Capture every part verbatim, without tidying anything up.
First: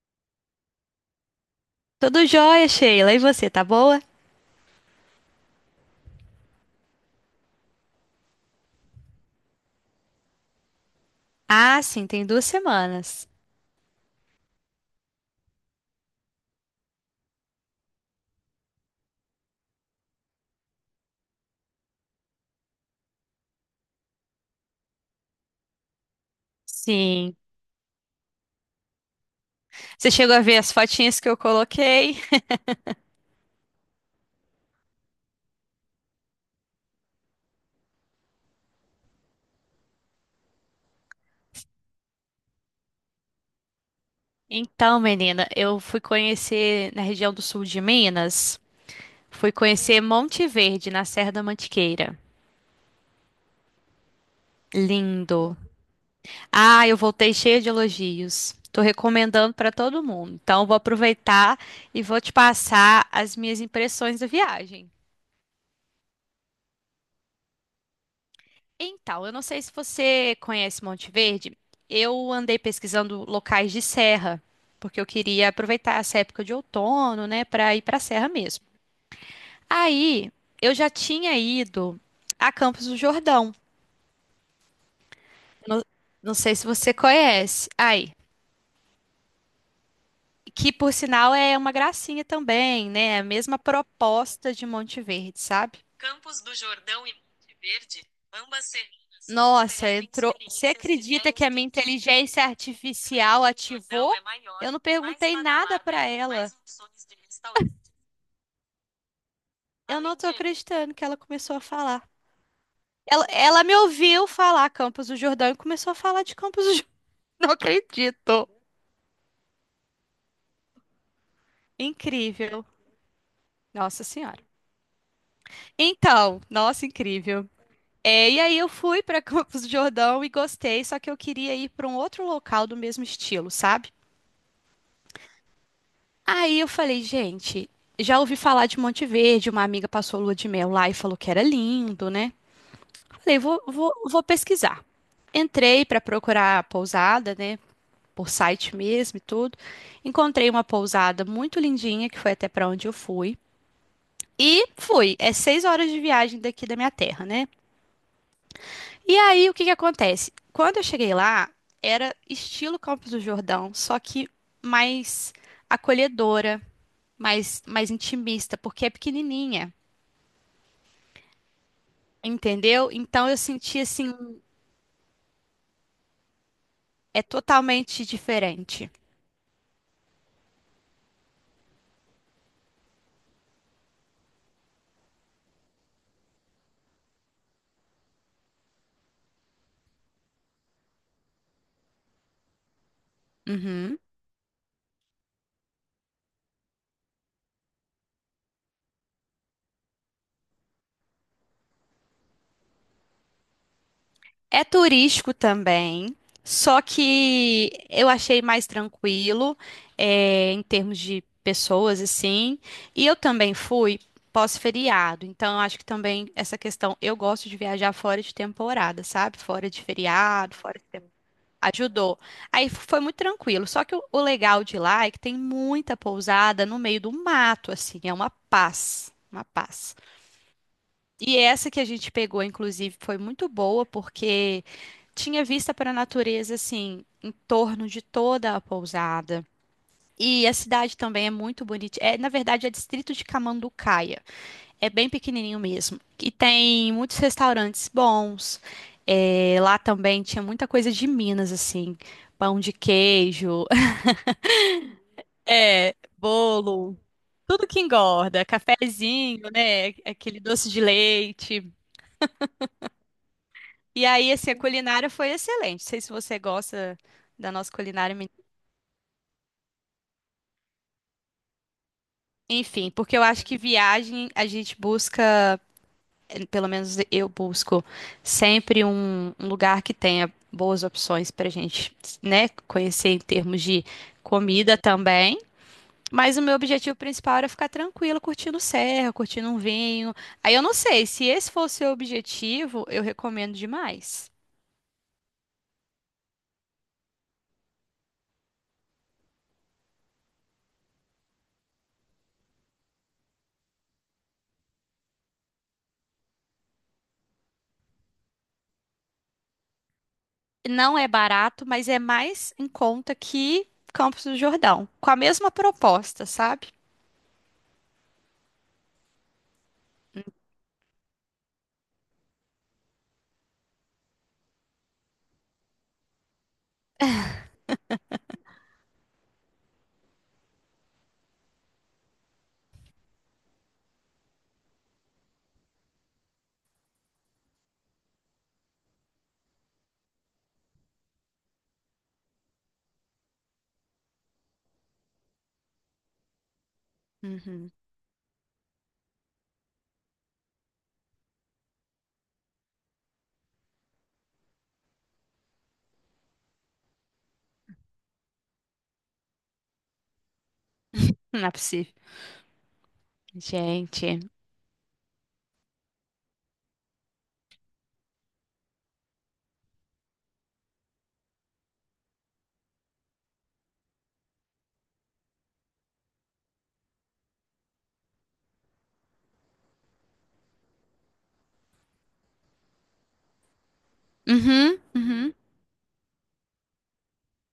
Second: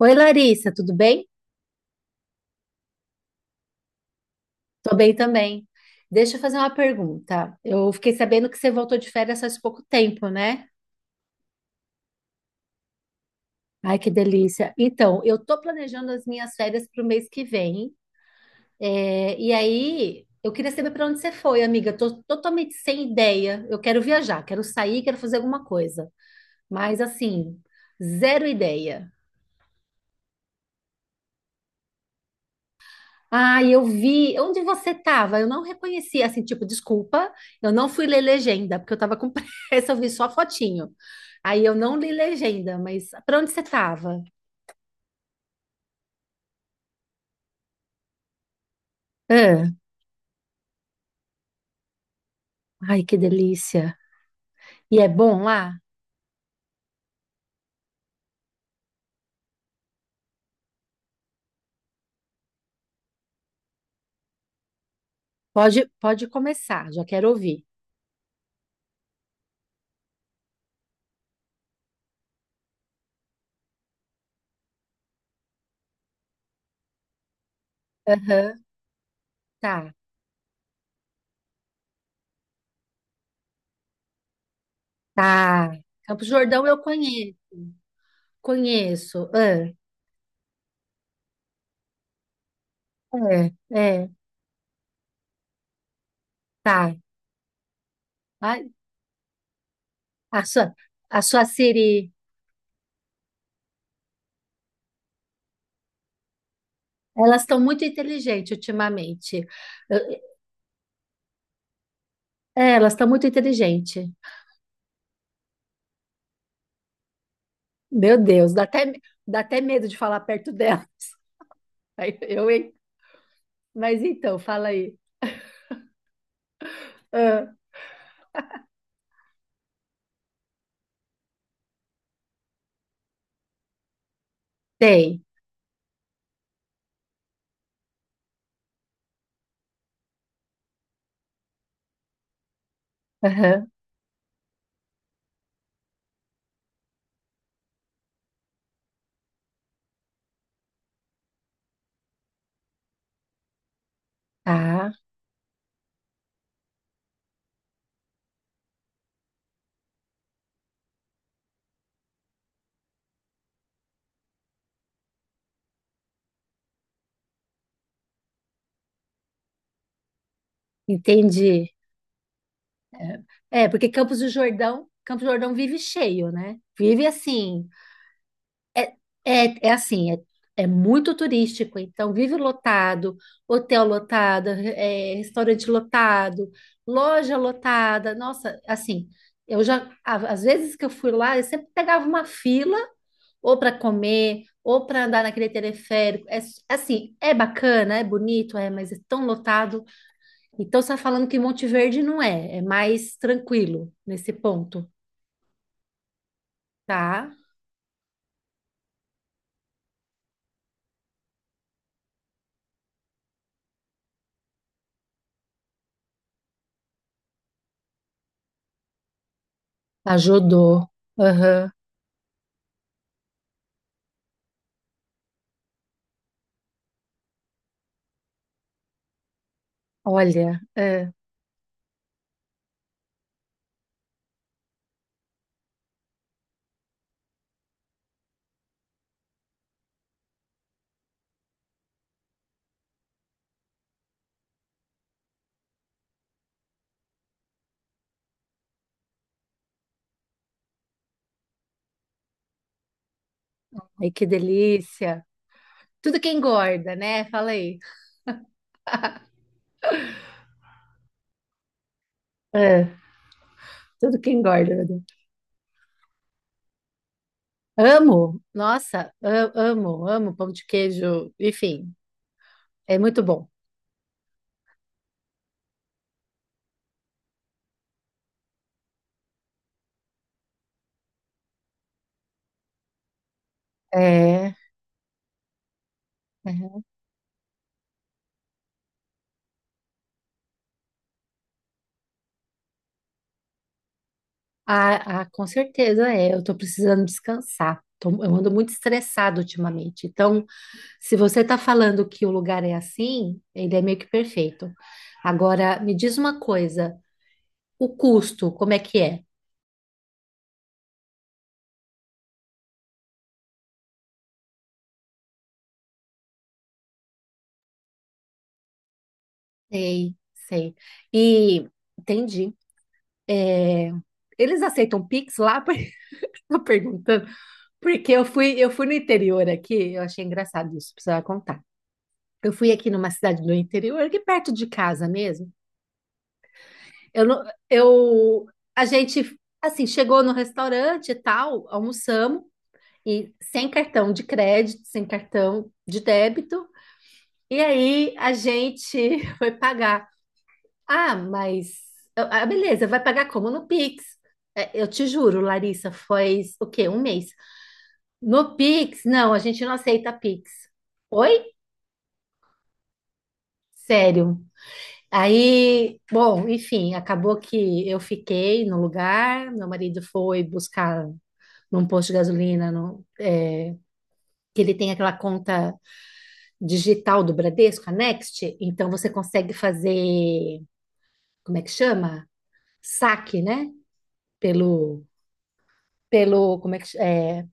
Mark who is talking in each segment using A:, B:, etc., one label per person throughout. A: Oi, Larissa, tudo bem?
B: Tudo jóia, Sheila. E você, tá boa?
A: Tô bem também. Deixa eu fazer uma pergunta. Eu fiquei sabendo que você voltou de férias faz pouco tempo, né?
B: Ah, sim, tem duas semanas.
A: Ai, que delícia. Então, eu tô planejando as minhas férias para o mês que vem. É, e aí, eu queria saber para onde você foi, amiga. Tô totalmente sem ideia. Eu quero viajar, quero sair, quero fazer alguma coisa. Mas,
B: Sim.
A: assim, zero ideia.
B: Você chegou a ver as fotinhas que eu coloquei?
A: Ah, eu vi. Onde você estava? Eu não reconheci, assim, tipo, desculpa, eu não fui ler legenda, porque eu estava com pressa, eu vi só a fotinho. Aí eu não li legenda, mas para onde você estava?
B: Então, menina, eu fui conhecer na região do sul de Minas. Fui
A: Ah.
B: conhecer Monte Verde, na Serra da Mantiqueira.
A: Ai, que delícia. E é bom
B: Lindo.
A: lá?
B: Ah, eu voltei cheia de elogios. Tô recomendando pra todo mundo. Então, eu vou aproveitar e vou te passar as minhas impressões da viagem.
A: Pode, pode começar, já quero ouvir.
B: Então, eu não sei se você conhece Monte Verde. Eu andei pesquisando locais de serra, porque eu queria aproveitar essa época de outono, né, para ir para a serra
A: Aham.
B: mesmo.
A: Tá,
B: Aí, eu já tinha ido a Campos do Jordão.
A: tá.
B: Não,
A: Campos do
B: não sei
A: Jordão
B: se
A: eu
B: você
A: conheço,
B: conhece. Aí,
A: conheço. Ah,
B: que por sinal é uma gracinha também, né? A
A: é,
B: mesma
A: é,
B: proposta de Monte Verde, sabe?
A: tá. Ai.
B: Nossa, entrou.
A: A,
B: Você
A: sua, a
B: acredita
A: sua
B: que a minha
A: Siri,
B: inteligência artificial ativou? Eu não perguntei nada para ela.
A: elas estão muito inteligentes ultimamente.
B: Eu não tô acreditando que ela começou a falar.
A: É, elas estão
B: Ela,
A: muito
B: ela me
A: inteligentes.
B: ouviu falar Campos do Jordão e começou a falar de Campos do Jordão. Não
A: Meu
B: acredito.
A: Deus, dá até, dá até medo de falar perto dela. Aí eu,
B: Incrível.
A: hein? Mas
B: Nossa
A: então,
B: Senhora.
A: fala aí.
B: Então, nossa,
A: Ah,
B: incrível. É, e aí eu fui para Campos do Jordão e gostei, só que eu queria ir para um outro local do mesmo estilo, sabe?
A: tem.
B: Aí eu falei, gente, já ouvi falar de Monte Verde, uma amiga passou lua de mel lá e falou que era lindo, né? Falei, vou,
A: Aham.
B: vou, vou pesquisar. Entrei para procurar a pousada, né? Por site mesmo e tudo. Encontrei uma pousada muito lindinha, que foi até para onde eu fui. E
A: Tá,
B: fui. É seis horas de viagem daqui da minha terra, né? E aí, o que que acontece? Quando eu cheguei lá, era estilo Campos do Jordão, só que mais acolhedora mais, mais intimista, porque é pequenininha,
A: entendi.
B: entendeu? Então eu
A: É, é,
B: senti
A: porque
B: assim,
A: Campos do Jordão, Campos do Jordão vive cheio, né? Vive
B: é
A: assim,
B: totalmente
A: É,
B: diferente.
A: é, é assim, é, é muito turístico, então vive lotado, hotel lotado, é, restaurante lotado, loja lotada. Nossa, assim, eu já, a- às vezes que eu fui lá, eu sempre pegava uma fila, ou para
B: Uhum.
A: comer, ou para andar naquele teleférico. É, s- assim, é bacana, é bonito, é, mas é tão lotado. Então você está falando que Monte Verde não é, é mais tranquilo nesse
B: É
A: ponto,
B: turístico também, só
A: tá?
B: que eu achei mais tranquilo, é, em termos de pessoas, assim. E eu também fui pós-feriado, então eu acho que também essa questão, eu gosto de viajar fora de temporada, sabe? Fora de feriado.
A: Ajudou. Aham.
B: Ajudou. Aí foi muito tranquilo. Só que o, o legal de lá é que tem muita pousada no meio do mato, assim, é uma paz, uma paz.
A: Olha, é.
B: E essa que a gente pegou, inclusive, foi muito boa porque tinha vista para a natureza, assim, em torno de toda a pousada. E a cidade também é muito bonita. É, na verdade, é distrito de Camanducaia. É bem pequenininho mesmo. E tem muitos restaurantes bons. É, lá também tinha muita coisa de Minas, assim, pão de queijo.
A: Ai, que delícia.
B: É,
A: Tudo que engorda,
B: bolo,
A: né? Fala
B: tudo
A: aí.
B: que engorda, cafezinho, né? Aquele doce de leite.
A: É,
B: E
A: tudo que
B: aí, assim, a
A: engorda, meu Deus.
B: culinária foi excelente. Não sei se você gosta da nossa culinária
A: Amo.
B: mineira.
A: Nossa, a- amo, amo pão de queijo. Enfim,
B: Enfim,
A: é
B: porque
A: muito
B: eu acho
A: bom.
B: que viagem a gente busca, pelo menos eu busco sempre um, um lugar que tenha boas opções para a gente, né, conhecer em termos de
A: É, é.
B: comida também. Mas o meu objetivo principal era ficar tranquila, curtindo serra, curtindo um vinho. Aí eu não sei, se esse for o seu objetivo, eu recomendo demais.
A: Ah, ah, com certeza é. Eu tô precisando descansar. Tô- eu ando muito estressado ultimamente. Então, se você tá falando que o lugar é assim, ele é meio que perfeito. Agora, me diz uma coisa. O custo, como é que é?
B: Não é barato, mas é mais em conta que Campos do Jordão, com a mesma proposta, sabe?
A: Sei, sei. E entendi. Eles aceitam Pix lá? Por isso eu tô perguntando. Porque eu fui, eu fui no interior aqui, eu achei engraçado isso, precisava contar. Eu fui aqui numa cidade do interior, aqui perto de casa mesmo. Eu, não- eu, a gente, assim, chegou no restaurante e tal, almoçamos, e sem cartão de crédito, sem cartão de débito. E
B: Uhum.
A: aí a gente foi pagar. Ah, mas, ah, beleza, vai pagar como no Pix? É, eu te juro, Larissa, foi o quê? Um mês. No Pix, não, a gente não aceita Pix. Oi?
B: Não é possível. Gente.
A: Sério. Aí, bom, enfim, acabou que eu fiquei no lugar, meu marido foi buscar num posto de gasolina, no- é, que ele tem aquela conta digital do Bradesco, a Next, então você consegue fazer, como é que chama? Saque, né?
B: Uhum,
A: Pelo,
B: uhum.
A: pelo, como é que, ch- é,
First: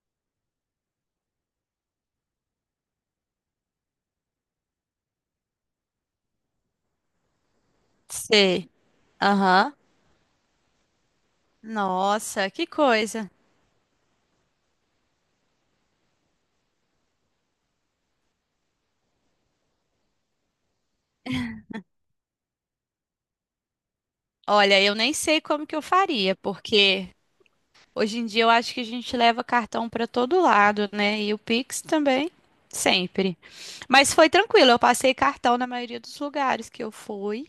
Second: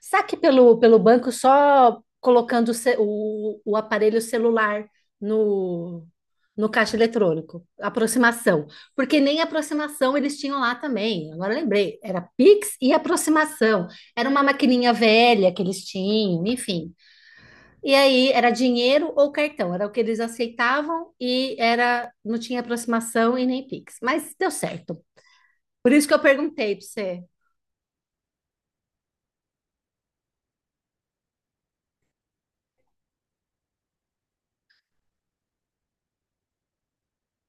A: Saque pelo, pelo banco só colocando o, ce- o, o aparelho celular no, no caixa eletrônico. Aproximação.
B: Sei.
A: Porque nem
B: Aham.
A: aproximação eles tinham lá também. Agora eu lembrei, era
B: Nossa, que
A: Pix e
B: coisa.
A: aproximação. Era uma maquininha velha que eles tinham, enfim. E aí era dinheiro ou cartão, era o que eles aceitavam e era não tinha aproximação e nem Pix. Mas deu
B: Olha, eu
A: certo.
B: nem sei como que eu
A: Por isso que eu
B: faria,
A: perguntei para
B: porque
A: você.
B: hoje em dia eu acho que a gente leva cartão para todo lado, né? E o Pix também, sempre. Mas foi tranquilo, eu passei cartão na maioria dos lugares que eu fui.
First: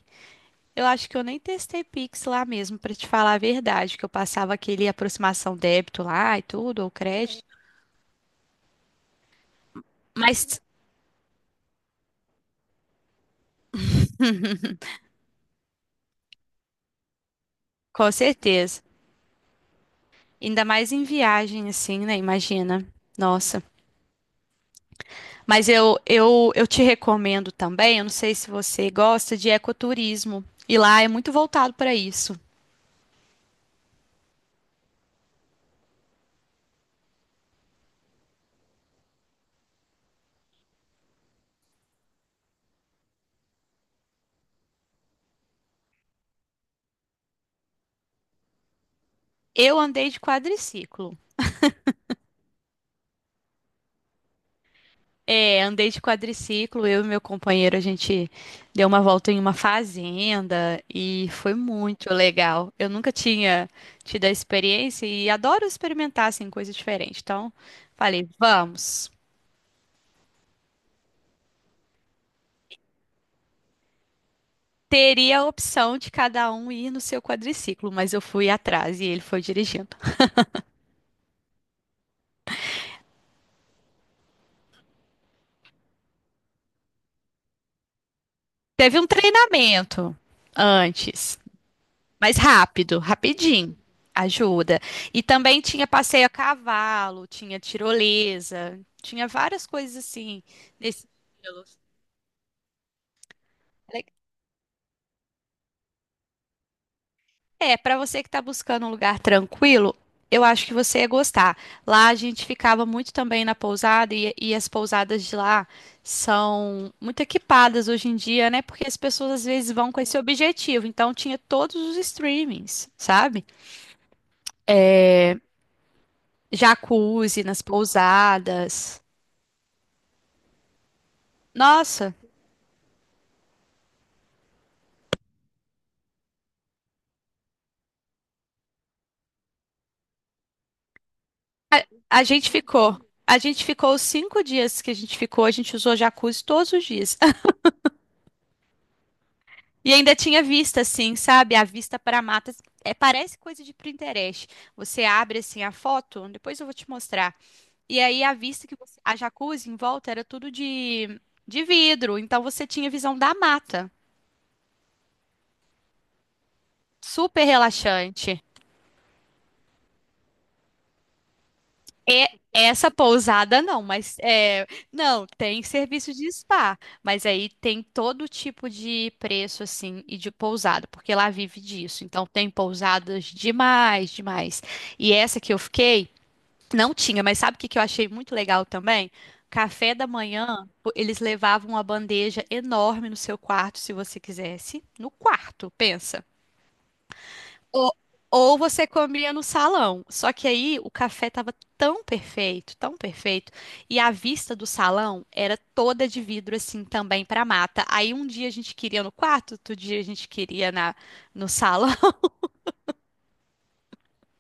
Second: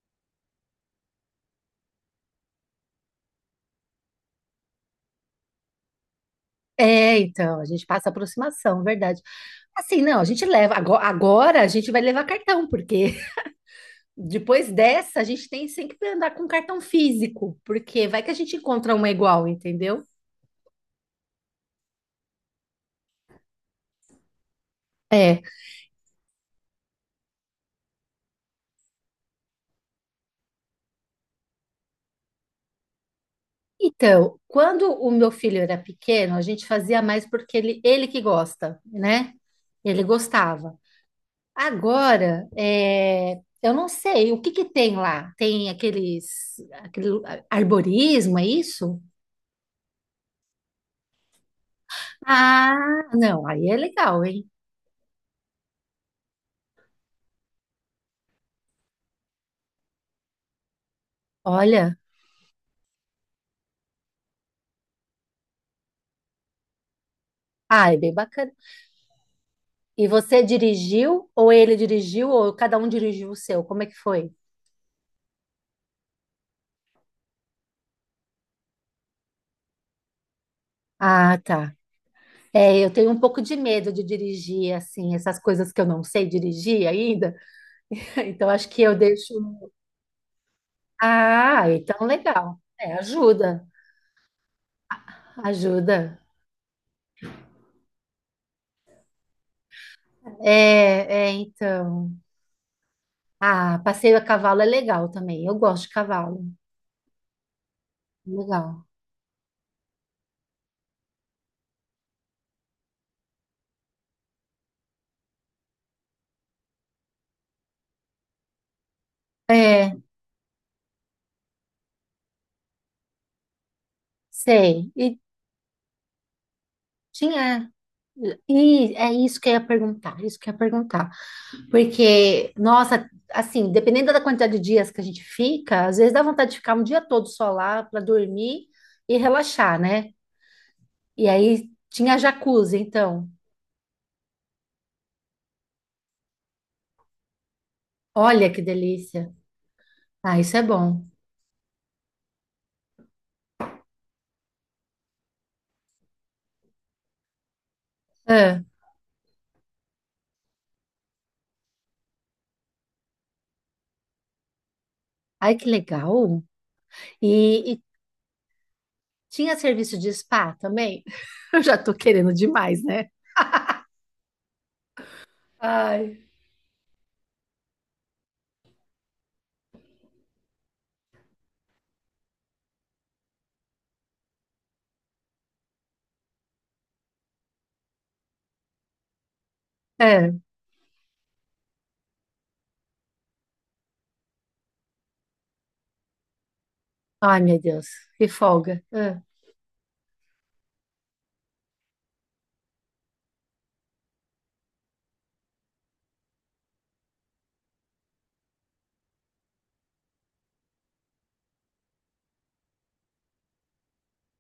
B: Eu acho que eu nem testei Pix lá mesmo, para te falar a verdade, que eu passava aquele aproximação débito lá e tudo, ou
A: É,
B: crédito.
A: então, a gente passa aproximação, verdade. Assim, não, a gente
B: Mas
A: leva. Ago- Agora, a gente vai levar cartão, porque depois dessa a gente tem sempre que andar com cartão físico, porque
B: com
A: vai que a gente
B: certeza,
A: encontra uma igual, entendeu?
B: ainda mais em viagem assim, né? Imagina. Nossa.
A: É.
B: Mas eu, eu, eu te recomendo também, eu não sei se você gosta de ecoturismo, e lá é muito voltado para isso.
A: Então, quando o meu filho era pequeno, a gente fazia mais porque ele, ele que gosta, né? Ele gostava. Agora, é, eu não sei o que que tem lá. Tem aqueles, aquele arborismo, é isso?
B: Eu andei de quadriciclo.
A: Ah, não, aí é legal, hein?
B: É, andei de quadriciclo, eu e meu companheiro, a gente deu uma volta em uma fazenda e foi
A: Olha,
B: muito legal. Eu nunca tinha tido a experiência e adoro experimentar assim, coisas diferentes. Então,
A: ah, é bem
B: falei,
A: bacana.
B: vamos.
A: E você dirigiu, ou ele dirigiu, ou cada um dirigiu o seu? Como é que foi?
B: Teria a opção de cada um ir no seu quadriciclo, mas eu fui atrás e ele foi dirigindo.
A: Ah, tá. É, eu tenho um pouco de medo de dirigir, assim, essas coisas que eu não sei dirigir ainda. Então, acho que eu
B: Teve um
A: deixo.
B: treinamento antes,
A: Ah, então
B: mas
A: legal. É,
B: rápido,
A: ajuda,
B: rapidinho. Ajuda. E também tinha
A: ajuda.
B: passeio a cavalo, tinha tirolesa, tinha várias coisas assim nesse
A: É, é,
B: estilo.
A: então. Ah, passeio a cavalo é legal também. Eu gosto de cavalo.
B: É, para você que está
A: Legal.
B: buscando um lugar tranquilo, eu acho que você ia gostar. Lá a gente ficava muito também na pousada e, e as pousadas de lá são muito equipadas hoje em dia, né? Porque as pessoas às vezes vão
A: É,
B: com esse objetivo. Então tinha todos os streamings, sabe?
A: sei. E
B: É,
A: sim,
B: jacuzzi nas
A: é.
B: pousadas.
A: E é isso que eu ia perguntar, isso que eu ia perguntar.
B: Nossa,
A: Porque, nossa, assim, dependendo da quantidade de dias que a gente fica, às vezes dá vontade de ficar um dia todo só lá para dormir e relaxar, né? E aí tinha
B: a gente
A: jacuzzi,
B: ficou.
A: então.
B: A gente ficou os cinco dias que a gente ficou, a gente usou jacuzzi todos os dias.
A: Olha que delícia.
B: E ainda
A: Ah,
B: tinha
A: isso é
B: vista,
A: bom.
B: assim, sabe? A vista para matas. É, parece coisa de Pinterest. Você abre, assim, a foto, depois eu vou te mostrar. E aí a
A: Ah,
B: vista que você... A jacuzzi em volta era tudo de, de vidro, então você tinha visão da mata.
A: ai, que legal.
B: Super
A: E, e
B: relaxante.
A: tinha serviço de spa também? Eu já tô
B: É
A: querendo demais,
B: essa
A: né?
B: pousada não, mas é, não, tem serviço
A: Ai.
B: de spa, mas aí tem todo tipo de preço assim e de pousada, porque lá vive disso. Então tem pousadas demais, demais. E essa que eu fiquei não tinha, mas sabe o que que eu achei muito legal também? Café da
A: É.
B: manhã, o- eles levavam uma bandeja enorme no seu quarto, se você quisesse, no quarto, pensa.
A: Ai, meu Deus,
B: Ou,
A: que
B: ou
A: folga.
B: você comia no salão. Só que aí o café tava tão perfeito, tão perfeito, e a vista do salão era toda de vidro assim também para mata. Aí um dia a gente queria no quarto, outro dia a gente queria na no salão.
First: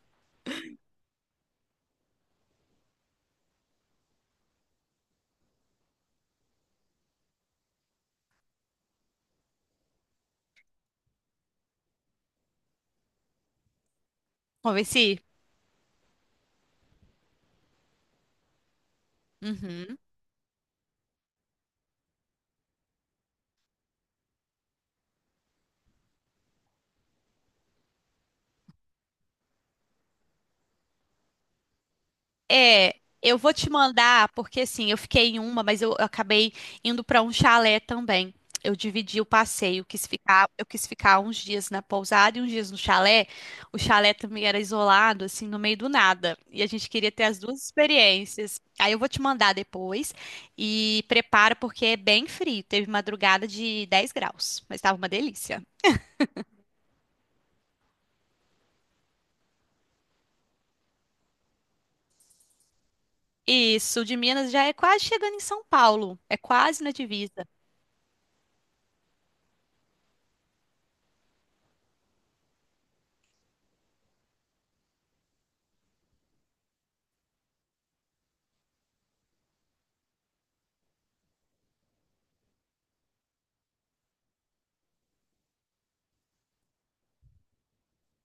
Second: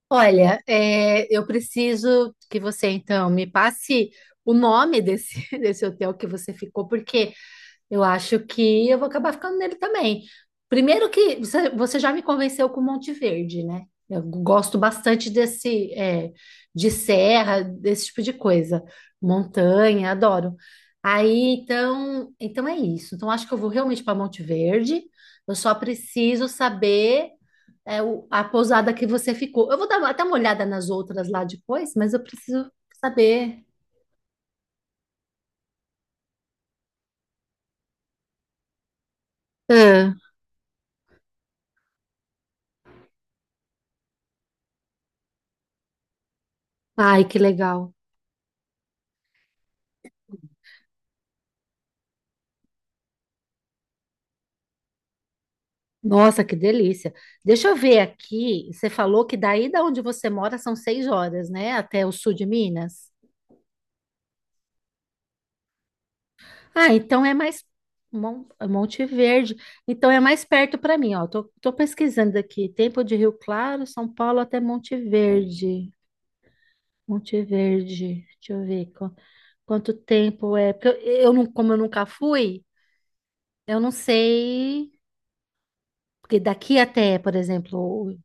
A: Olha, é, eu preciso que você então me passe o nome desse, desse hotel que você ficou, porque eu acho que eu vou acabar ficando nele também. Primeiro que você, você já me convenceu com Monte Verde, né? Eu
B: Vamos
A: gosto
B: ver se.
A: bastante desse, é, de serra, desse tipo de coisa.
B: Uhum.
A: Montanha, adoro. Aí, então, então é isso. Então, acho que eu vou realmente para Monte Verde. Eu só preciso saber, é, o- a pousada que você ficou. Eu vou dar até uma olhada nas outras lá depois, mas eu preciso
B: É, eu vou
A: saber.
B: te mandar, porque assim, eu fiquei em uma, mas eu, eu acabei indo para um chalé também. Eu dividi o passeio, quis
A: Ah,
B: ficar, eu quis ficar uns dias na pousada e uns dias no chalé. O chalé também era isolado, assim, no meio do nada. E a gente queria
A: ai,
B: ter
A: que
B: as duas
A: legal.
B: experiências. Aí eu vou te mandar depois e prepara porque é bem frio. Teve madrugada de dez graus, mas estava uma delícia.
A: Nossa, que delícia. Deixa eu ver aqui. Você falou que daí da onde você mora são seis horas, né? Até o sul de Minas.
B: E sul de Minas já é quase chegando em São Paulo, é quase na
A: Ah, então é
B: divisa.
A: mais Mon- Monte Verde. Então é mais perto para mim, ó. Tô, tô pesquisando aqui. Tempo de Rio Claro, São Paulo até Monte Verde. Monte Verde. Deixa eu ver qu- quanto tempo é. Porque eu, eu não, como eu nunca fui, eu não sei. Porque daqui até, por exemplo,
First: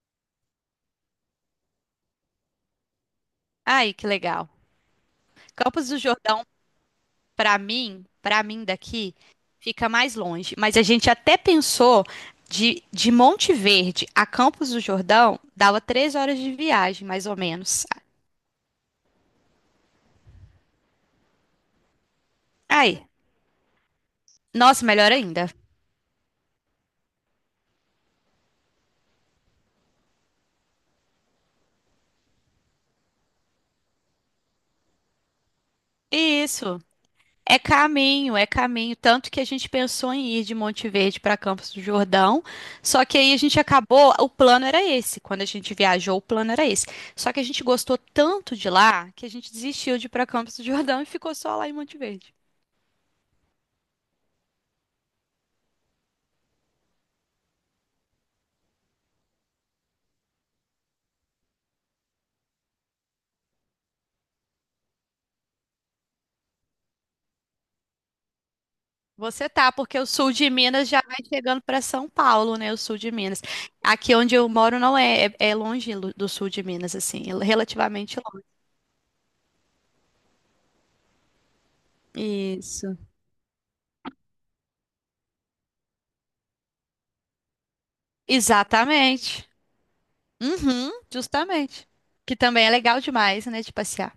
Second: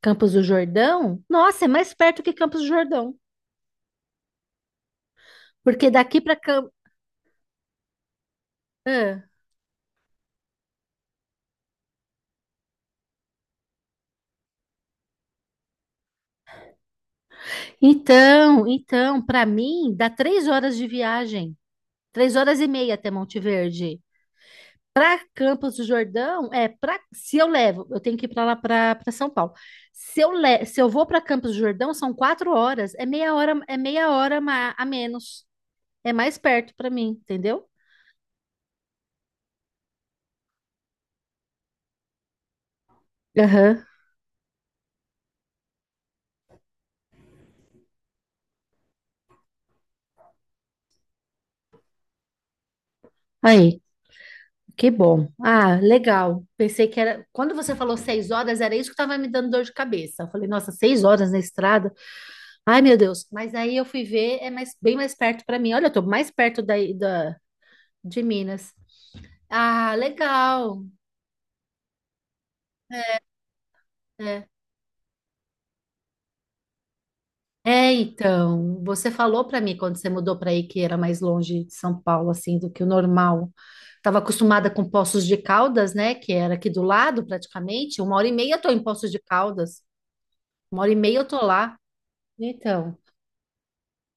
A: Campos do Jordão. Nossa, é mais perto que Campos do Jordão.
B: Ai, que legal. Campos
A: Porque
B: do
A: daqui para
B: Jordão
A: Cam...
B: Pra mim, pra mim daqui,
A: Ah.
B: fica mais longe. Mas a gente até pensou de, de Monte Verde a Campos do Jordão, dava três horas de viagem, mais ou menos.
A: Então, então, para mim, dá três horas de viagem, três horas e meia
B: Aí,
A: até Monte Verde.
B: nossa, melhor
A: Para
B: ainda.
A: Campos do Jordão, é para se eu levo, eu tenho que ir para lá para São Paulo. Se eu le... se eu vou para Campos do Jordão, são quatro horas, é meia hora, é meia hora ma- a menos, é mais perto
B: Isso.
A: para mim,
B: É
A: entendeu?
B: caminho, é caminho. Tanto que a gente pensou em ir de Monte Verde para Campos do Jordão, só que aí a gente
A: Aham.
B: acabou. O plano era esse. Quando a gente viajou, o plano era esse. Só que a gente gostou tanto de lá que a gente desistiu de ir para Campos do Jordão e ficou só lá em Monte Verde.
A: Aí, que bom. Ah, legal. Pensei que era. Quando você falou seis horas, era isso que estava me dando dor de cabeça. Eu falei, nossa, seis horas na estrada. Ai, meu Deus. Mas aí eu fui ver, é mais, bem mais perto para mim. Olha, eu tô mais perto daí da, de Minas.
B: Você tá,
A: Ah,
B: porque o sul de
A: legal.
B: Minas já vai chegando para São Paulo, né? O sul de Minas. Aqui onde
A: É.
B: eu moro não é, é, é longe lo- do sul de Minas, assim, é
A: É,
B: relativamente longe.
A: então, você falou para mim quando você mudou para aí que era mais longe de São Paulo, assim, do que o
B: Isso.
A: normal. Estava acostumada com Poços de Caldas, né? Que era aqui do lado, praticamente. Uma hora e meia eu tô em Poços de
B: Exatamente.
A: Caldas. Uma
B: Uhum,
A: hora e meia eu tô lá.
B: justamente. Que também é
A: Então.
B: legal demais, né, de passear.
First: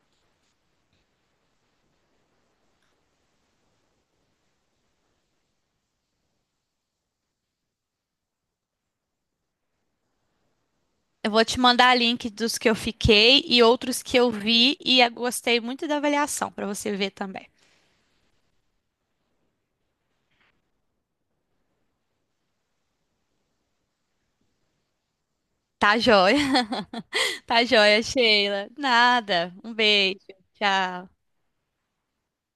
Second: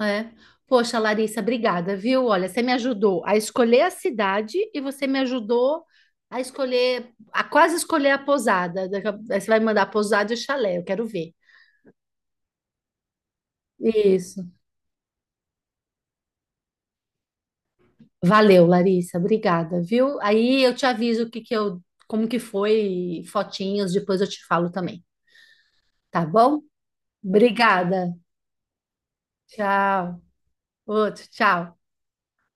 A: É. Poxa, Larissa, obrigada, viu? Olha, você me ajudou a escolher a cidade e você me ajudou a escolher, a quase escolher a pousada. Daqui a- Aí você vai me mandar pousada e chalé, eu quero
B: Eu
A: ver.
B: vou te mandar link dos que eu fiquei e outros que eu
A: Isso.
B: vi e eu gostei muito da avaliação para você ver também.
A: Valeu, Larissa, obrigada, viu? Aí eu te aviso o que que eu, como que foi, fotinhos, depois eu te falo também,
B: Tá
A: tá
B: joia?
A: bom?
B: Tá joia,
A: Obrigada.
B: Sheila. Nada. Um beijo.
A: Tchau.
B: Tchau.
A: Outro, tchau.